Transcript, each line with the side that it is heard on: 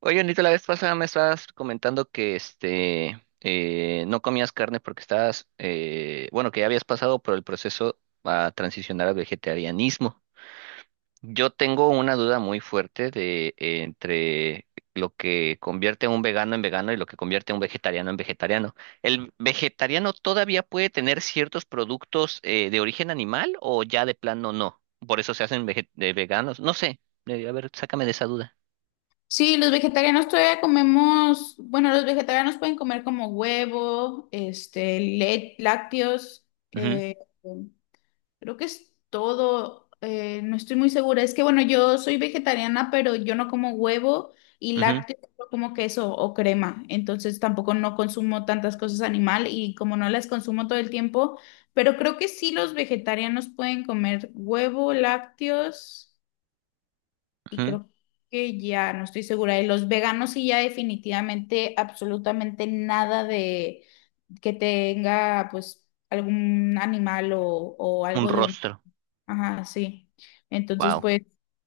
right: Oye, Anita, la vez pasada me estabas comentando que no comías carne porque estabas, que ya habías pasado por el proceso a transicionar al vegetarianismo. Yo tengo una duda muy fuerte de entre lo que convierte a un vegano en vegano y lo que convierte a un vegetariano en vegetariano. ¿El vegetariano todavía puede tener ciertos productos de origen animal o ya de plano no? Por eso se hacen de veganos. No sé. A ver, sácame de esa duda.
left: Sí, los vegetarianos todavía comemos, bueno, los vegetarianos pueden comer como huevo, lácteos,
right: Ujú,
left: creo que es todo, no estoy muy segura. Es que bueno, yo soy vegetariana, pero yo no como huevo y
right: ujú,
left: lácteos, solo como queso o crema, entonces tampoco no consumo tantas cosas animal y como no las consumo todo el tiempo, pero creo que sí los vegetarianos pueden comer huevo, lácteos y
right: ujú.
left: creo que ya no estoy segura. Y los veganos sí ya definitivamente, absolutamente nada de que tenga pues algún animal o
right: Un
left: algo de un...
right: rostro.
left: Ajá, sí. Entonces,
right: Wow.
left: pues,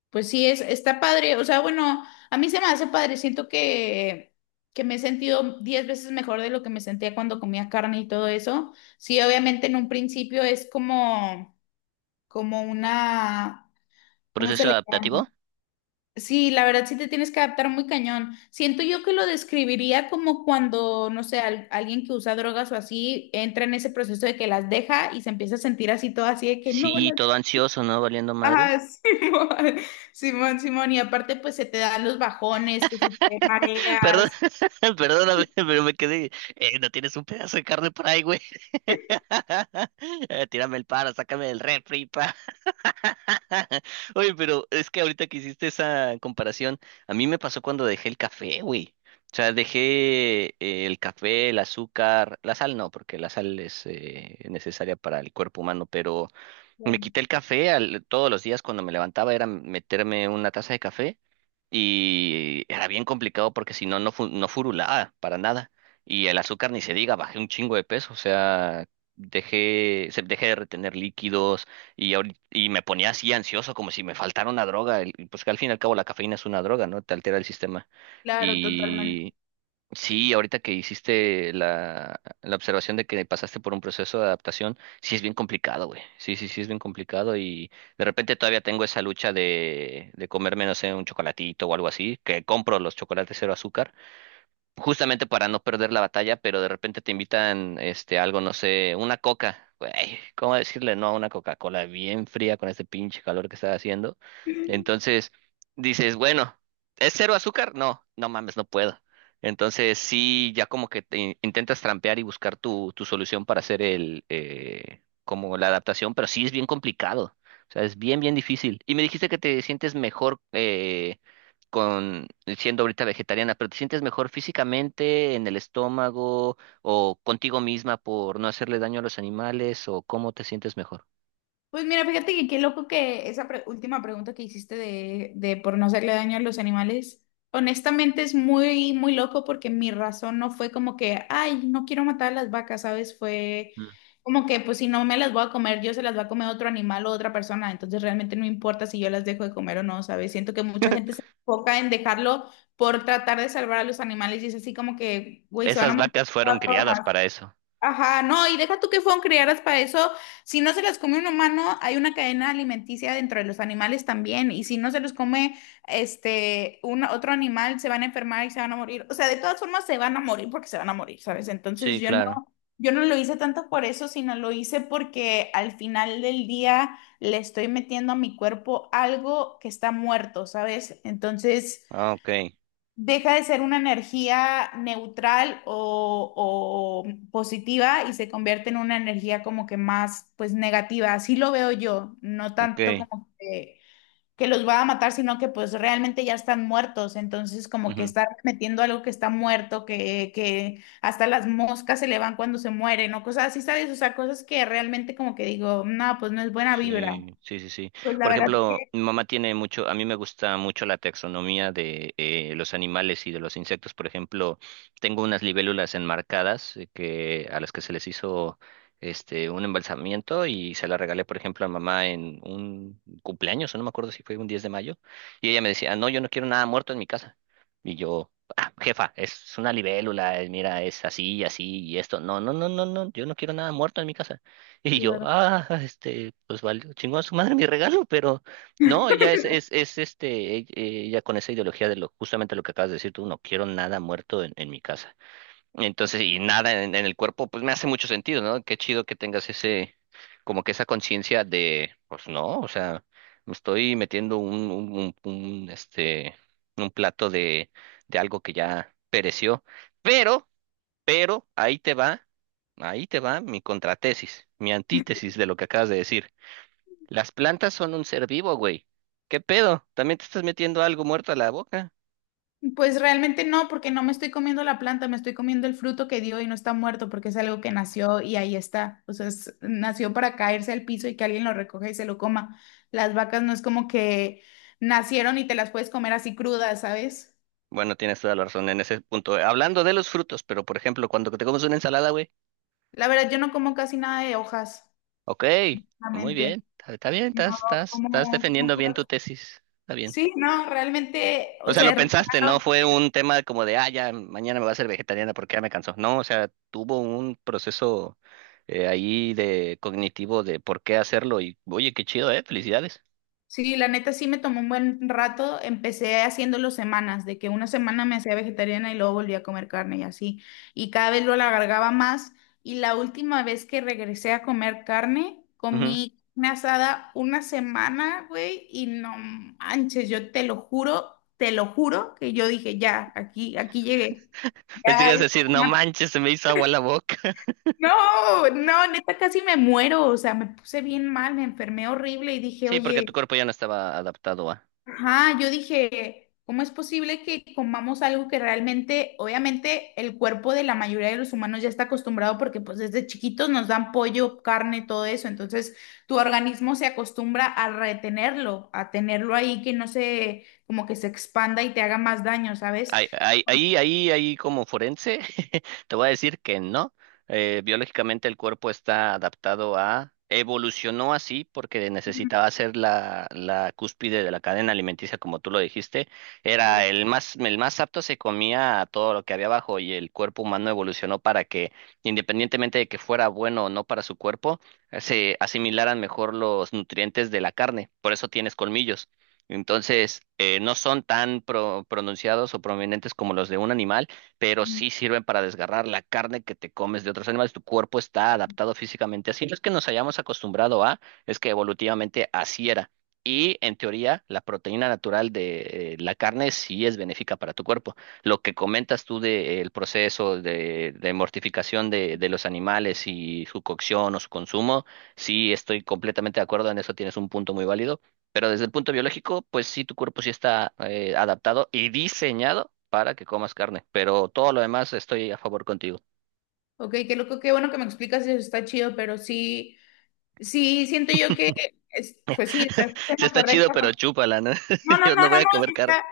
left: pues sí, es, está padre. O sea, bueno, a mí se me hace padre. Siento que me he sentido 10 veces mejor de lo que me sentía cuando comía carne y todo eso. Sí, obviamente en un principio es como, como una... ¿Cómo se
right: ¿Proceso
left: le?
right: adaptativo?
left: Sí, la verdad sí te tienes que adaptar muy cañón. Siento yo que lo describiría como cuando, no sé, alguien que usa drogas o así entra en ese proceso de que las deja y se empieza a sentir así todo así de que no
right: Sí,
left: las...
right: todo ansioso, ¿no? Valiendo
left: Ah,
right: madres.
left: Simón, Simón, Simón. Y aparte pues se te dan los bajones, que si te
right: Perdón,
left: mareas.
right: perdóname, pero me quedé. No tienes un pedazo de carne por ahí, güey. Tírame el paro, sácame del refri, pa. Oye, pero es que ahorita que hiciste esa comparación, a mí me pasó cuando dejé el café, güey. O sea, dejé el café, el azúcar, la sal no, porque la sal es necesaria para el cuerpo humano, pero me quité el café todos los días cuando me levantaba, era meterme una taza de café y era bien complicado porque si no, no, no furulaba para nada. Y el azúcar ni se diga, bajé un chingo de peso, o sea, dejé de retener líquidos y, y me ponía así ansioso como si me faltara una droga. Pues que al fin y al cabo la cafeína es una droga, ¿no? Te altera el sistema.
left: Claro, totalmente.
right: Sí, ahorita que hiciste la observación de que pasaste por un proceso de adaptación, sí es bien complicado, güey. Sí, sí, sí es bien complicado y de repente todavía tengo esa lucha de comerme, no sé, un chocolatito o algo así, que compro los chocolates cero azúcar justamente para no perder la batalla, pero de repente te invitan algo, no sé, una coca. Güey, ¿cómo decirle no a una Coca-Cola bien fría con este pinche calor que está haciendo? Entonces dices, bueno, ¿es cero azúcar? No, no mames, no puedo. Entonces sí, ya como que intentas trampear y buscar tu solución para hacer el como la adaptación, pero sí es bien complicado. O sea, es bien, bien difícil. Y me dijiste que te sientes mejor, con siendo ahorita vegetariana, pero ¿te sientes mejor físicamente, en el estómago o contigo misma por no hacerle daño a los animales o cómo te sientes mejor?
left: Pues mira, fíjate que qué loco que esa última pregunta que hiciste de por no hacerle daño a los animales, honestamente es muy, muy loco porque mi razón no fue como que, ay, no quiero matar a las vacas, ¿sabes? Fue
right: Mm.
left: como que, pues si no me las voy a comer, yo se las va a comer otro animal o otra persona, entonces realmente no importa si yo las dejo de comer o no, ¿sabes? Siento que mucha gente se enfoca en dejarlo por tratar de salvar a los animales y es así como que, güey, se van a
right: Esas
left: morir de
right: vacas
left: todas
right: fueron criadas
left: formas.
right: para eso.
left: Ajá, no, y deja tú que fueron criadas para eso. Si no se las come un humano, hay una cadena alimenticia dentro de los animales también. Y si no se los come otro animal, se van a enfermar y se van a morir. O sea, de todas formas se van a morir porque se van a morir, ¿sabes? Entonces
right: Sí,
left: yo no,
right: claro.
left: yo no lo hice tanto por eso, sino lo hice porque al final del día le estoy metiendo a mi cuerpo algo que está muerto, ¿sabes? Entonces
right: Ah, ok,
left: deja de ser una energía neutral o positiva y se convierte en una energía como que más, pues, negativa. Así lo veo yo, no
right: ok.
left: tanto como que los va a matar, sino que pues realmente ya están muertos. Entonces, como que
right: Ujú.
left: estar metiendo algo que está muerto, que hasta las moscas se le van cuando se mueren o cosas así, ¿sabes? O sea, cosas que realmente como que digo, no, pues no es buena vibra.
right: Sí, sí, sí, sí.
left: Pues la
right: Por
left: verdad
right: ejemplo,
left: que...
right: mi mamá tiene mucho, a mí me gusta mucho la taxonomía de los animales y de los insectos. Por ejemplo, tengo unas libélulas enmarcadas que a las que se les hizo un embalsamiento y se la regalé, por ejemplo, a mamá en un cumpleaños, o no me acuerdo si fue un 10 de mayo, y ella me decía, "No, yo no quiero nada muerto en mi casa." Y yo, "Ah, jefa, es una libélula, mira, es así, así y esto. No, no, no, no, no, yo no quiero nada muerto en mi casa." Y yo, ah, pues valió, chingó a su madre mi regalo, pero no, ella es este, e- e- ella con esa ideología de lo, justamente lo que acabas de decir tú, no quiero nada muerto en mi casa. Entonces, y nada en el cuerpo, pues me hace mucho sentido, ¿no? Qué chido que tengas ese, como que esa conciencia de, pues no, o sea, me estoy metiendo un, este, un plato de algo que ya pereció, pero pero ahí te va mi contratesis, mi antítesis de lo que acabas de decir. Las plantas son un ser vivo, güey. ¿Qué pedo? ¿También te estás metiendo algo muerto a la boca?
left: Pues realmente no, porque no me estoy comiendo la planta, me estoy comiendo el fruto que dio y no está muerto porque es algo que nació y ahí está. O sea, nació para caerse al piso y que alguien lo recoja y se lo coma. Las vacas no es como que nacieron y te las puedes comer así crudas, ¿sabes?
right: Bueno, tienes toda la razón en ese punto. Hablando de los frutos, pero por ejemplo, cuando te comes una ensalada, güey.
left: La verdad, yo no como casi nada de hojas,
right: Ok, muy bien,
left: realmente.
right: está bien,
left: No,
right: estás
left: como, como...
right: defendiendo bien tu tesis. Está bien.
left: Sí, no, realmente,
right: O
left: o
right: sea,
left: sea,
right: lo
left: es raro.
right: pensaste, no fue un tema como de, ah, ya mañana me voy a hacer vegetariana porque ya me cansó. No, o sea, tuvo un proceso ahí de cognitivo de por qué hacerlo y, oye, qué chido, ¿eh? Felicidades.
left: Sí, la neta sí me tomó un buen rato. Empecé haciéndolo semanas, de que una semana me hacía vegetariana y luego volví a comer carne y así. Y cada vez lo alargaba más. Y la última vez que regresé a comer carne,
right: Ujú.
left: comí carne asada una semana, güey, y no manches, yo te lo juro que yo dije, ya, aquí, aquí llegué.
right: Pensé que
left: Ya,
right: ibas a
left: esta
right: decir, no
left: semana.
right: manches, se me hizo agua la boca.
left: No, no, neta casi me muero. O sea, me puse bien mal, me enfermé horrible y dije,
right: Sí, porque tu
left: oye.
right: cuerpo ya no estaba adaptado a.
left: Ajá, yo dije, ¿cómo es posible que comamos algo que realmente, obviamente, el cuerpo de la mayoría de los humanos ya está acostumbrado porque pues desde chiquitos nos dan pollo, carne, todo eso, entonces tu organismo se acostumbra a retenerlo, a tenerlo ahí que no se, como que se expanda y te haga más daño, ¿sabes?
right: Ahí, ahí, ahí, ahí como forense, te voy a decir que no. Biológicamente el cuerpo está adaptado a, evolucionó así porque
left: Mm,
right: necesitaba ser la cúspide de la cadena alimenticia, como tú lo dijiste. Era
left: claro.
right: el más apto, se comía a todo lo que había abajo y el cuerpo humano evolucionó para que, independientemente de que fuera bueno o no para su cuerpo, se asimilaran mejor los nutrientes de la carne. Por eso tienes colmillos. Entonces, no son tan pronunciados o prominentes como los de un animal, pero
left: Mm.
right: sí sirven para desgarrar la carne que te comes de otros animales. Tu cuerpo está adaptado físicamente así. No es que nos hayamos acostumbrado a, es que evolutivamente así era. Y en teoría, la proteína natural de la carne sí es benéfica para tu cuerpo. Lo que comentas tú del proceso de mortificación de los animales y su cocción o su consumo, sí estoy completamente de acuerdo en eso, tienes un punto muy válido, pero desde el punto biológico, pues sí, tu cuerpo sí está adaptado y diseñado para que comas carne, pero todo lo demás estoy a favor contigo.
left: Ok, qué loco, qué bueno que me explicas eso, está chido, pero sí, sí, siento yo que, pues sí, o sea, es
right: Sí
left: lo
right: está chido,
left: correcto.
right: pero chúpala, ¿no?
left: No, no,
right: Yo no
left: no,
right: voy
left: no,
right: a
left: no,
right: comer
left: sí
right: carne.
left: está.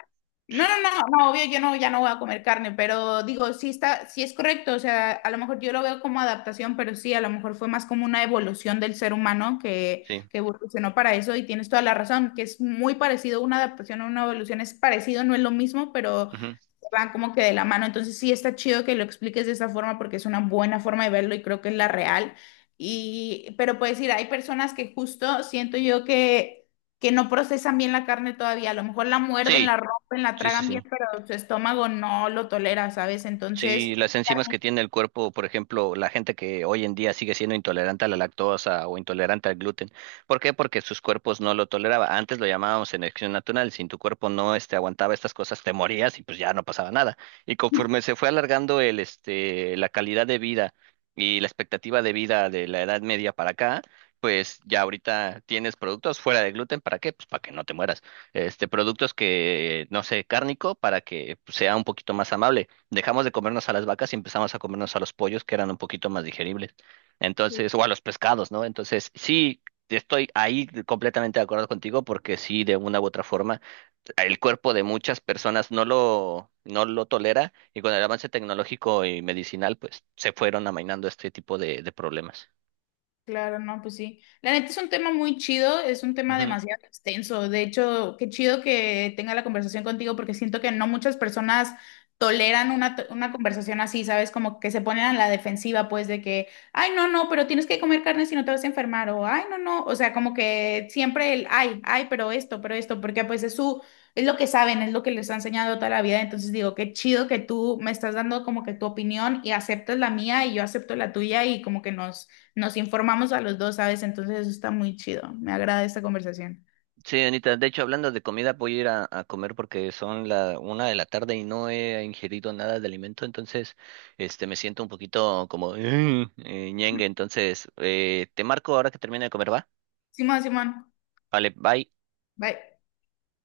left: No, no, no, no, obvio, yo no, ya no voy a comer carne, pero digo, sí está, sí es correcto, o sea, a lo mejor yo lo veo como adaptación, pero sí, a lo mejor fue más como una evolución del ser humano
right: Sí.
left: que evolucionó para eso y tienes toda la razón, que es muy parecido, una adaptación a una evolución es parecido, no es lo mismo, pero
right: Ujú.
left: van como que de la mano. Entonces sí está chido que lo expliques de esa forma porque es una buena forma de verlo y creo que es la real. Y, pero puedes decir, hay personas que justo siento yo que no procesan bien la carne todavía. A lo mejor la muerden,
right: Sí,
left: la rompen, la
right: sí, sí,
left: tragan bien,
right: sí.
left: pero su estómago no lo tolera, ¿sabes?
right: Sí,
left: Entonces,
right: las enzimas que tiene el cuerpo, por ejemplo, la gente que hoy en día sigue siendo intolerante a la lactosa o intolerante al gluten. ¿Por qué? Porque sus cuerpos no lo toleraba. Antes lo llamábamos selección natural. Si tu cuerpo no aguantaba estas cosas, te morías y pues ya no pasaba nada. Y conforme se fue alargando la calidad de vida y la expectativa de vida de la Edad Media para acá, pues ya ahorita tienes productos fuera de gluten. ¿Para qué? Pues para que no te mueras. Este, productos que, no sé, cárnico para que pues, sea un poquito más amable. Dejamos de comernos a las vacas y empezamos a comernos a los pollos, que eran un poquito más digeribles. Entonces, o a los pescados, ¿no? Entonces, sí, estoy ahí completamente de acuerdo contigo, porque sí, de una u otra forma, el cuerpo de muchas personas no lo tolera, y con el avance tecnológico y medicinal, pues se fueron amainando este tipo de problemas.
left: claro, no, pues sí. La neta es un tema muy chido, es un tema
right: Ujú.
left: demasiado extenso. De hecho, qué chido que tenga la conversación contigo porque siento que no muchas personas toleran una, una conversación así, ¿sabes? Como que se ponen a la defensiva, pues, de que, ay, no, no, pero tienes que comer carne si no te vas a enfermar, o ay, no, no, o sea, como que siempre el, ay, ay, pero esto, porque pues es su, es lo que saben, es lo que les ha enseñado toda la vida. Entonces digo, qué chido que tú me estás dando como que tu opinión y aceptas la mía y yo acepto la tuya y como que nos nos informamos a los dos, ¿sabes? Entonces eso está muy chido. Me agrada esta conversación.
right: Sí, Anita, de hecho, hablando de comida, voy a ir a comer porque son la una de la tarde y no he ingerido nada de alimento, entonces me siento un poquito como ñengue, entonces te marco ahora que termine de comer, ¿va?
left: Simón, Simón,
right: Vale, bye.
left: bye.